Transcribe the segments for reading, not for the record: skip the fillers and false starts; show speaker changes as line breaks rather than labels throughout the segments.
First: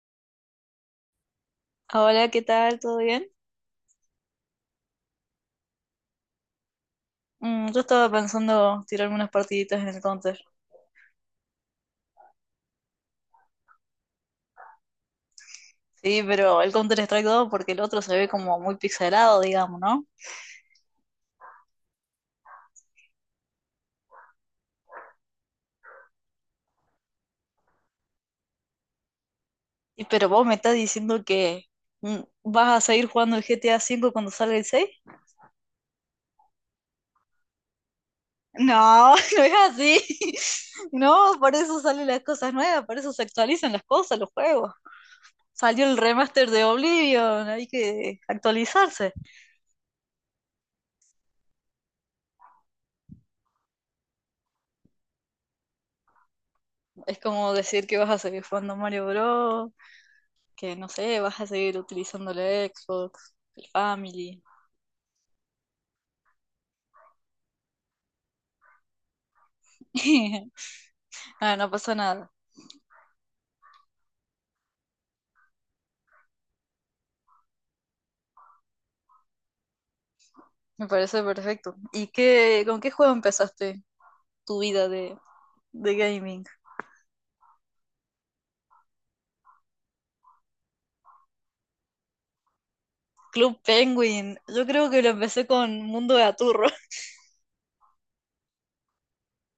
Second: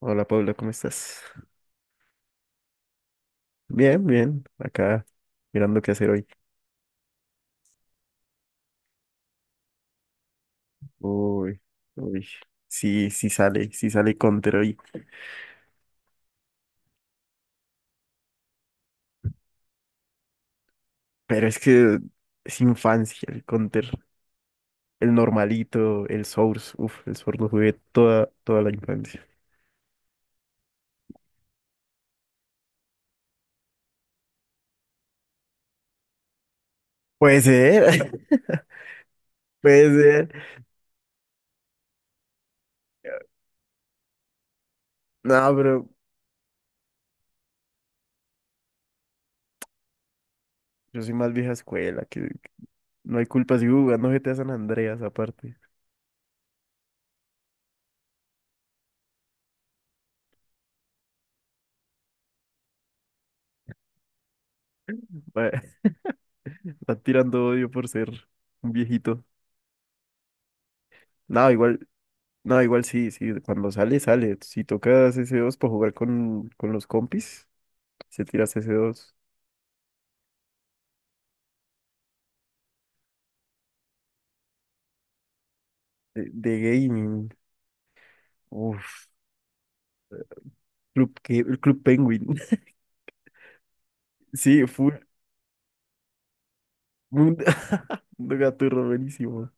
Hola Paula, ¿cómo estás?
Hola, ¿qué tal? ¿Todo bien?
Bien, bien, acá mirando qué hacer hoy.
Yo estaba pensando tirarme unas partiditas en el Counter.
Uy, uy, sí, sí sale Counter hoy,
Sí, pero el Counter Strike 2, porque el otro se ve como muy pixelado, digamos, ¿no?
pero es que es infancia el Counter, el normalito, el Source, uf, el Source lo jugué toda, toda la infancia.
Y pero vos me estás diciendo que ¿vas a seguir jugando el GTA V cuando salga el 6?
Puede ser,
No, no es
puede
así.
ser.
No, por eso salen las cosas nuevas, por eso se actualizan las cosas, los juegos.
No,
Salió
pero
el remaster de Oblivion, hay que actualizarse.
yo soy más vieja escuela, que no hay culpa si jugando G T a San Andreas aparte.
Es como decir que vas a seguir jugando Mario Bros., que no sé, vas a seguir utilizando la Xbox, el Family.
Va- Están tirando odio por ser un viejito. No,
Ah, no
igual.
pasa nada,
No, igual sí, sí, cuando sale, sale. Si tocas ese dos para jugar con los compis, se tiras ese dos
me parece perfecto. ¿Y qué, con qué juego empezaste tu vida de
de,
gaming?
de gaming. Uf, el Club Penguin.
Club Penguin,
Sí,
yo creo
full
que lo empecé con Mundo de Aturro.
mundo, mundo gaturro, buenísimo.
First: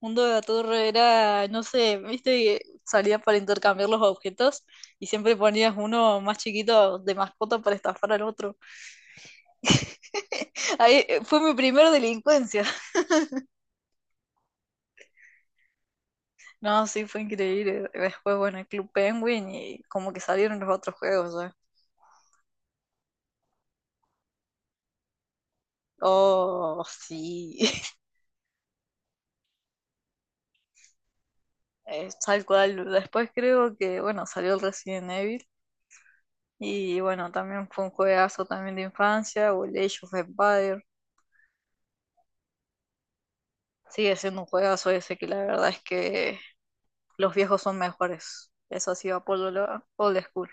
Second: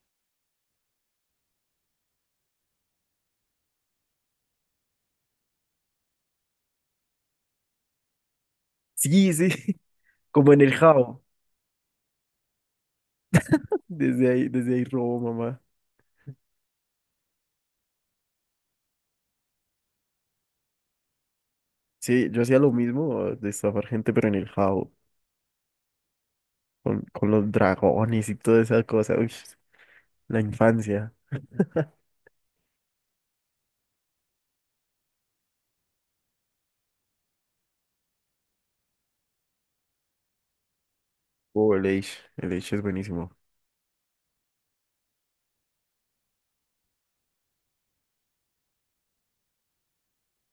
Mundo de Aturro era, no sé, viste que salía para intercambiar los objetos y siempre ponías uno más chiquito de mascota para estafar al otro.
Sí, sí, como en el
Ahí
Jao.
fue mi primera delincuencia.
Desde ahí robo, mamá.
No, sí, fue increíble. Después, bueno, el Club Penguin y como que salieron los otros juegos ya.
Sí, yo hacía lo mismo, de estafar gente, pero en el Jao,
Oh,
con los
sí.
dragones y toda esa cosa. Uy, la infancia.
Tal cual. Después creo que, bueno, salió el Resident Evil y bueno, también fue un juegazo también de infancia, o el Age of Empire.
Oh, el Age es buenísimo.
Sigue siendo un juegazo ese, que la verdad es que los viejos son mejores. Eso sí, apolo lo old school.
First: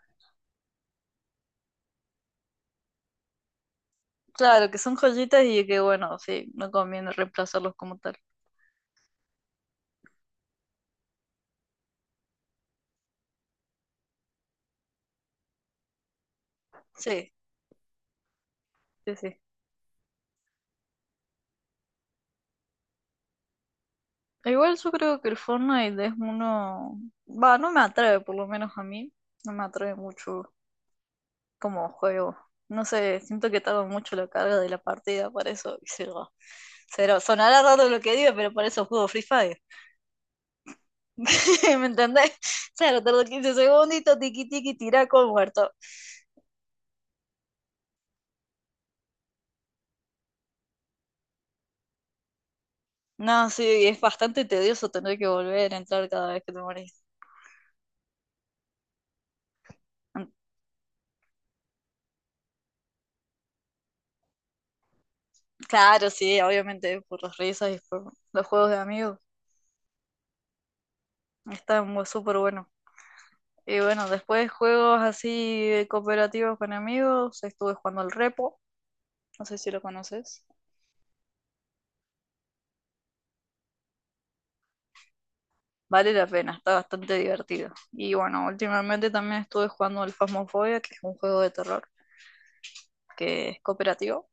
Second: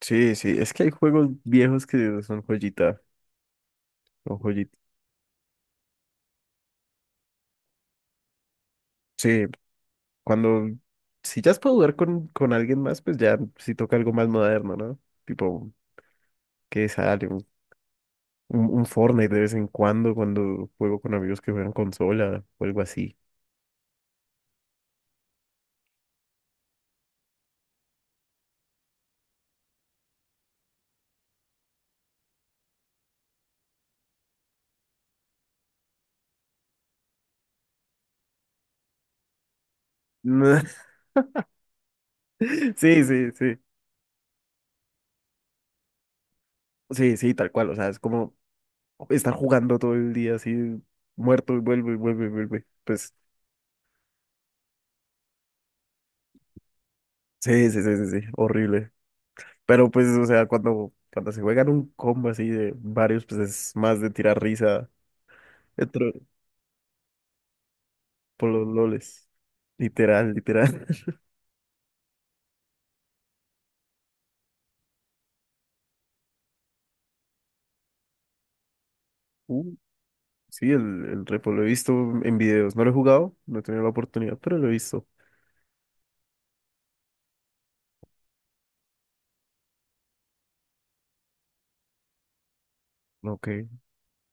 Sí, sí, es que hay juegos viejos que son joyita, o
Claro,
joyita.
que son joyitas y que bueno, sí, no conviene reemplazarlos como tal.
Sí, cuando, si ya es para jugar con alguien más, pues ya sí toca algo más moderno, ¿no? Tipo, que sale
Sí,
un, un, un
sí,
Fortnite de
sí.
vez en cuando, cuando juego con amigos que juegan consola o algo así.
Igual yo creo que el Fortnite es uno, va, no me atrae, por lo menos a mí, no me atrae mucho como juego. No sé, siento que tarda mucho la carga de la partida, por eso, y cero, cero. Sonará raro lo que digo, pero por eso juego Free Fire. ¿Me entendés? Cero,
Sí,
tardo
sí,
15
sí,
segunditos, tiqui tiqui, tirá con muerto.
sí, sí, tal cual, o sea, es como estar jugando todo el día así, muerto y vuelve y vuelve y vuelve. Pues,
No, sí, es bastante tedioso tener que volver a entrar cada vez que te morís.
sí, sí, sí, sí, sí, horrible. Pero pues, o
Mm.
sea, cuando se juegan un combo así de varios, pues es más de tirar risa
Claro,
dentro-
sí, obviamente, por las risas y por los
por los
juegos de amigos,
loles. Literal, literal.
está súper bueno. Y bueno, después juegos así cooperativos con amigos, estuve jugando el Repo, no sé si
Uh,
lo conoces.
sí, el repo lo he visto en videos. No lo he jugado, no he tenido la oportunidad, pero lo he visto.
Vale la pena, está bastante divertido. Y bueno, últimamente también estuve jugando el Phasmophobia, que es un juego de terror
Ok.
que es cooperativo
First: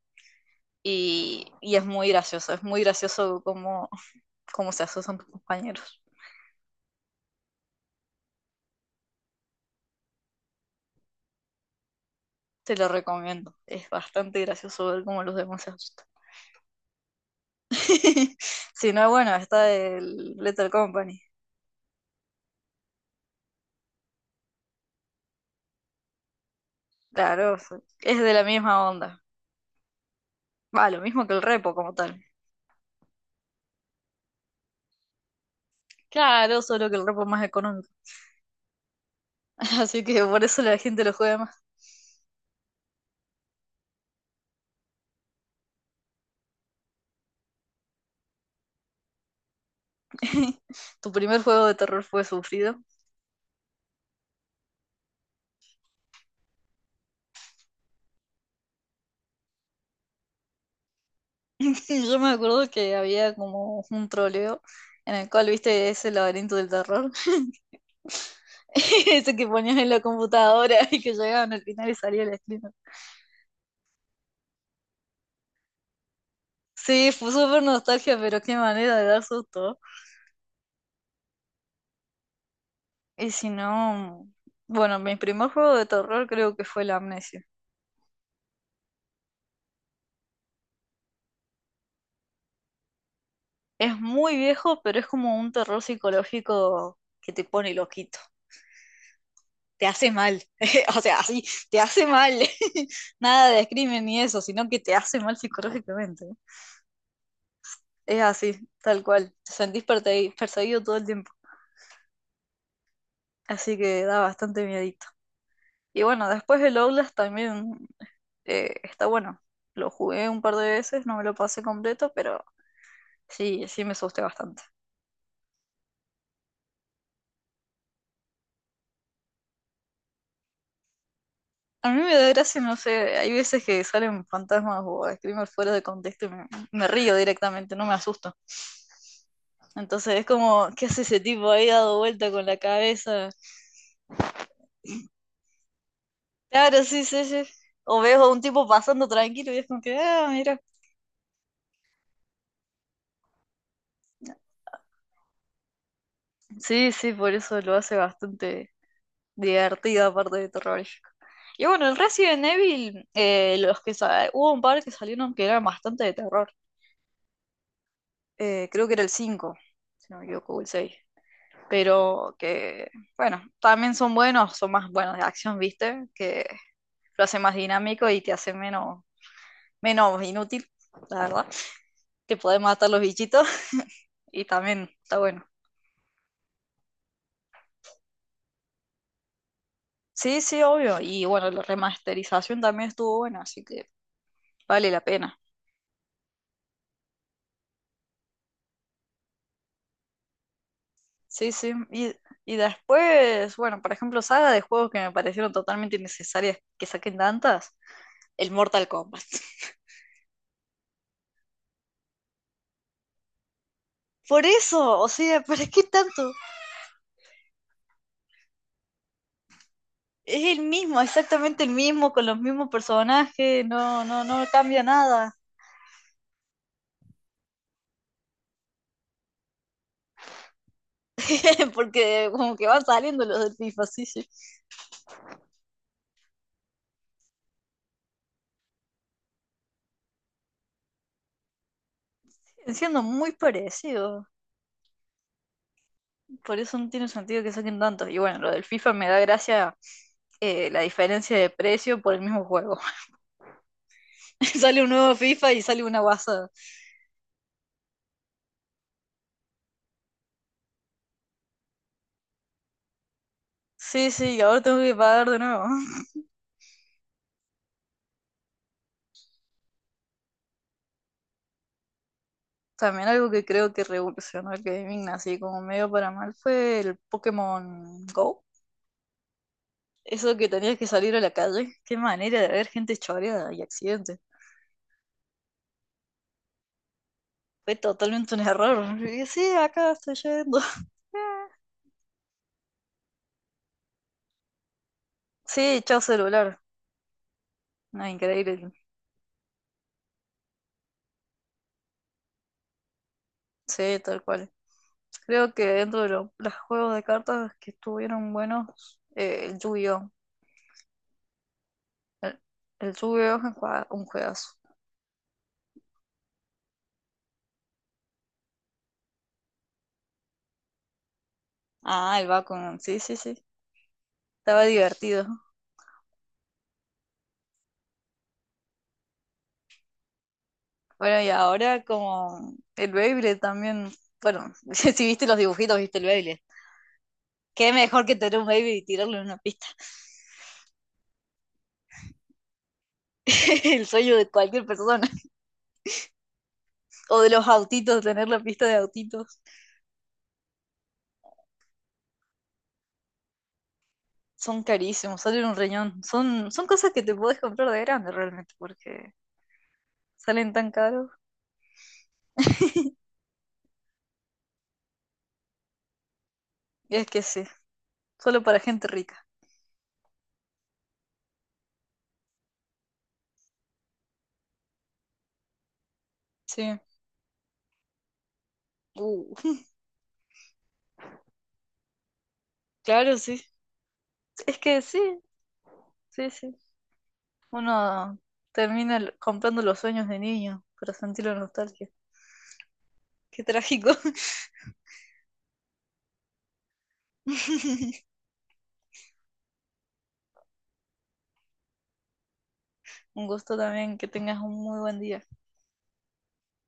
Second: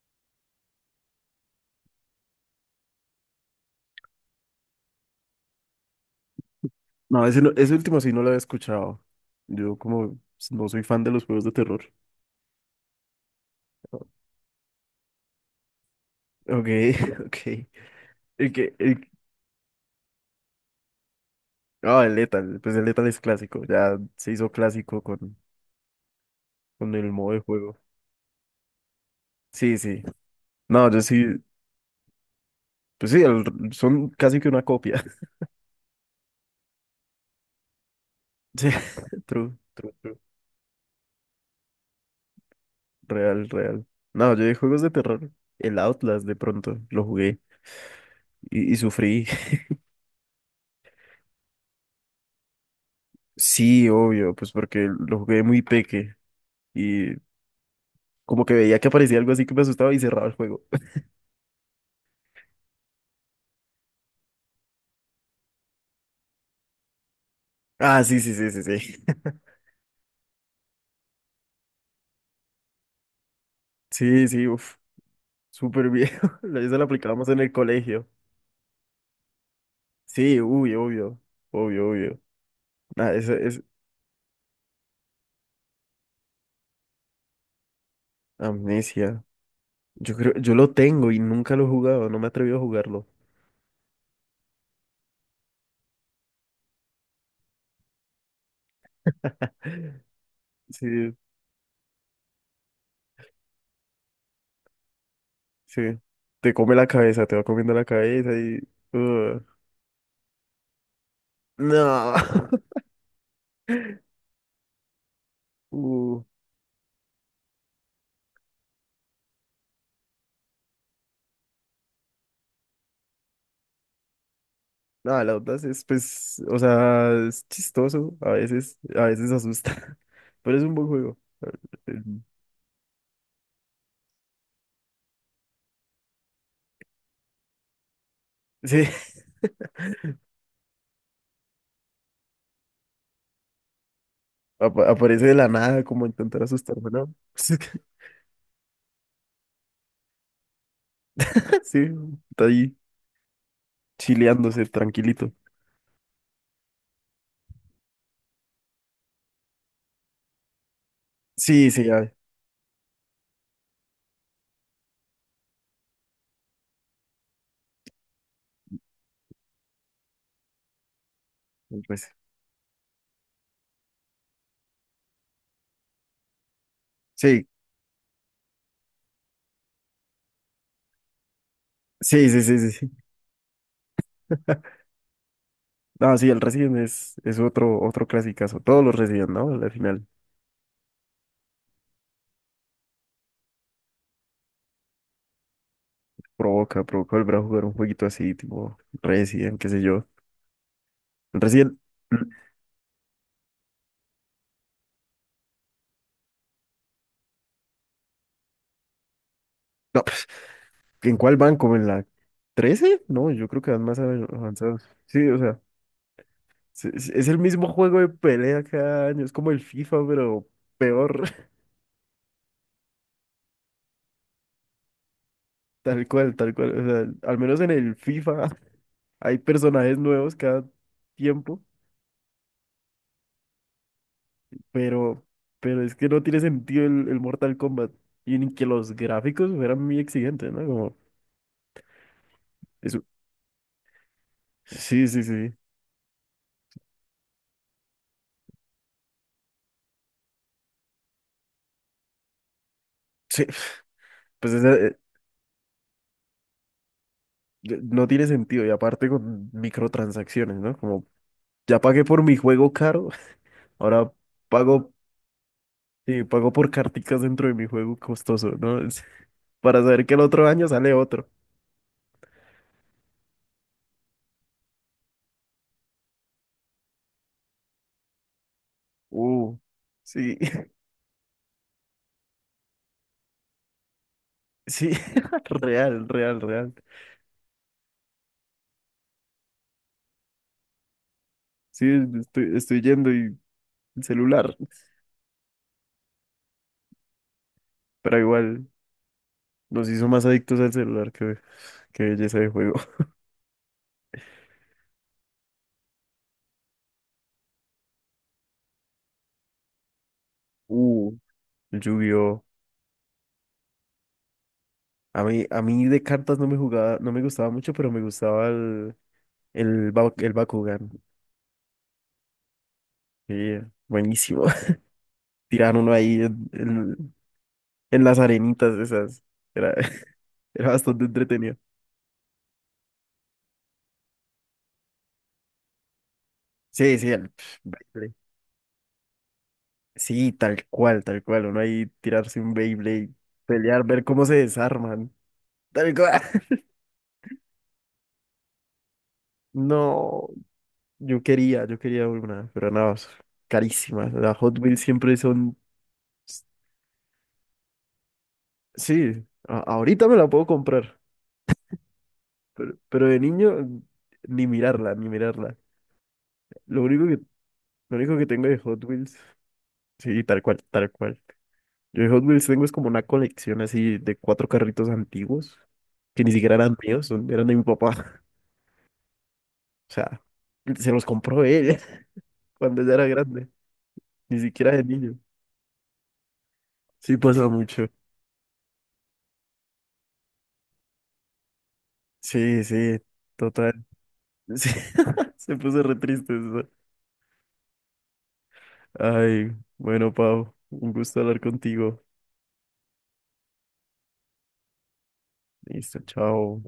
y es muy gracioso cómo se asustan tus compañeros.
No, ese, ese último sí no lo había escuchado. Yo como no soy fan de los juegos de terror.
Te lo recomiendo, es
Ok,
bastante gracioso ver cómo los demás se asustan.
ok. El que,
Si
el,
no, bueno, está el Letter Company.
ah, el Lethal, pues el Lethal es clásico, ya se hizo clásico con el modo de
Claro,
juego.
es de la misma onda.
Sí, sí. No,
Va, lo
yo
mismo que
sí.
el repo como tal.
Pues sí, son casi que una copia.
Claro, solo que el repo es más económico.
Sí, true, true,
Así
true.
que por eso la gente lo juega más.
Real, real. No, yo de juegos de terror, el Outlast de pronto lo jugué y sufrí.
Tu primer juego de terror fue sufrido.
Sí, obvio, pues porque lo jugué muy peque y como que veía que aparecía algo así que me asustaba y cerraba el juego.
Yo me acuerdo que había como un troleo en el cual viste ese laberinto del terror.
Ah, sí, sí, sí, sí, sí.
Ese que ponías en la computadora y que llegaban al final y salía el screen.
Sí, sí, uff, súper viejo. Eso lo
Sí,
aplicábamos
fue
en el
súper
colegio.
nostalgia, pero qué manera de dar susto.
Sí, uy, obvio, obvio, obvio. Nada,
Y
eso
si
es
no, bueno, mi primer juego de terror creo que fue la Amnesia.
amnesia. Yo creo, yo lo tengo y nunca lo he jugado, no me he atrevido a jugarlo.
Es muy viejo, pero es como un terror psicológico que te pone loquito. Te hace mal. O
Sí.
sea, así te hace mal. Nada de crimen ni eso, sino que te hace mal
Sí.
psicológicamente.
Te come la cabeza, te va comiendo la
Es
cabeza y...
así, tal cual.
uh,
Te sentís perseguido, perseguido todo el tiempo.
no.
Así que da bastante miedito. Y
Uh,
bueno, después el Outlast también está bueno. Lo jugué un par de veces, no me lo pasé completo, pero sí, sí me asusté bastante.
no, la onda es, pues, o sea, es chistoso, a veces asusta, pero es un buen juego.
A
Eh,
mí me da gracia, no sé, hay veces que salen fantasmas o screamers fuera de contexto y me río directamente, no me asusto.
Sí,
Entonces es como, ¿qué hace ese tipo ahí dado vuelta con la cabeza?
aparece de la nada como a intentar
Claro,
asustarme,
sí,
¿no?
sí, sí. O veo a un tipo pasando tranquilo y es como que, ah, mira.
Sí, está ahí chileándose, tranquilito.
Sí, sí, por eso lo hace bastante divertido, aparte de terrorífico. Y
Sí, sí,
bueno, el
ya,
Resident Evil, los que hubo un par que salieron que eran bastante de terror. Creo que era el cinco, si no me equivoco, o el seis,
pues,
pero que, bueno, también son buenos, son más buenos de acción, ¿viste? Que lo hace
sí,
más dinámico y te hace menos inútil, la verdad.
sí,
Te
sí,
puede
sí, sí,
matar
sí.
los bichitos y también está bueno.
No, sí, el Resident es otro, otro clasicazo, todos los Resident, ¿no? Al final.
Sí, sí, obvio. Y bueno, la remasterización también estuvo buena, así que vale la pena.
Provoca, provoca volver a jugar un jueguito así, tipo Resident, qué sé yo. El
Sí, sí.
Resident,
Y,
mm,
y después, bueno, por ejemplo, saga de juegos que me parecieron totalmente innecesarias que saquen tantas, el Mortal Kombat.
no, pues, ¿en cuál van? ¿Como en la trece? No, yo creo que van más
Por
avanzados.
eso, o
Sí, o
sea,
sea,
¿para qué tanto?
es el mismo juego de pelea cada año, es como el FIFA, pero
Es el mismo,
peor.
exactamente el mismo, con los mismos personajes, no, no, no cambia nada.
Tal cual, tal cual. O sea, al menos en el FIFA hay personajes nuevos cada tiempo,
Porque como que van saliendo los del FIFA, sí, sí.
pero, pero es que no tiene sentido el Mortal Kombat. Y ni que los gráficos fueran muy exigentes, ¿no? Como,
Siguen
eso.
siendo muy parecidos.
Sí, sí, sí.
Por eso no tiene sentido que saquen tantos. Y bueno, lo del FIFA me da gracia, la diferencia de precio por el mismo juego.
Sí. Pues es,
Sale un
eh,
nuevo FIFA y sale una guasa.
no tiene sentido. Y aparte con microtransacciones, ¿no? Como ya pagué por mi juego caro, ahora
Sí, sí, y ahora tengo
pago,
que pagar de nuevo.
sí, pago por carticas dentro de mi juego costoso, ¿no? Para saber que el otro año sale otro.
También algo que creo que revolucionó el gaming, así como medio para mal, fue el Pokémon Go.
Uh, sí,
Eso que tenías que salir a la calle, qué manera de haber gente choreada y accidentes.
sí, real, real, real.
Fue totalmente un error. Y sí, acá estoy yendo.
Sí, estoy, estoy yendo y el celular,
Sí, chao celular. No,
pero igual
increíble.
nos hizo más adictos al celular que belleza de juego.
Sí, tal cual. Creo que dentro de los juegos de cartas que estuvieron buenos, el Yu-Gi-Oh!
Uh, el
El,
Yu-Gi-Oh!
el Yu-Gi-Oh! Es un un juegazo.
A mí de cartas no me jugaba, no me gustaba mucho, pero me gustaba el Bakugan.
Ah, el Bakugan, sí, sí, sí.
Sí, buenísimo.
Estaba divertido.
Tiraban uno ahí en las arenitas esas. Era, era bastante
Bueno, y
entretenido.
ahora como el Beyblade también. Bueno, si viste los dibujitos, viste el Beyblade.
Sí, sí, el pf,
Qué mejor
Beyblade.
que tener un baby y tirarlo en una pista.
Sí, tal cual, tal cual. Uno ahí tirarse un Beyblade, pelear,
El
ver
sueño
cómo
de
se
cualquier persona.
desarman. Tal cual.
O de los autitos, tener la pista de autitos.
No, yo quería una, pero nada, es carísima. Las Hot
Son
Wheels siempre
carísimos, salen un
son...
riñón. Son, son cosas que te podés comprar de grande realmente, porque
Sí, ahorita me la puedo
salen tan
comprar,
caros.
pero de niño ni mirarla, ni mirarla. Lo
Y
único
es
que
que sí,
Lo único que
solo
tengo de
para
Hot
gente
Wheels,
rica.
sí, tal cual, tal cual. Yo de Hot Wheels tengo es como una colección así de cuatro carritos antiguos, que ni siquiera eran
Sí.
míos, eran de mi papá.
Uh,
O sea, se los compró él cuando ya era
claro, sí.
grande, ni
Es
siquiera
que
de
sí,
niño.
sí, sí.
Sí, pasa mucho.
Uno termina comprando los sueños de niño para sentir la nostalgia.
Sí, sí,
Qué
total.
trágico.
Sí, se puso re triste eso. Ay, bueno, Pau, un gusto hablar contigo.
Un gusto también, que tengas un muy buen día.
Listo, chao.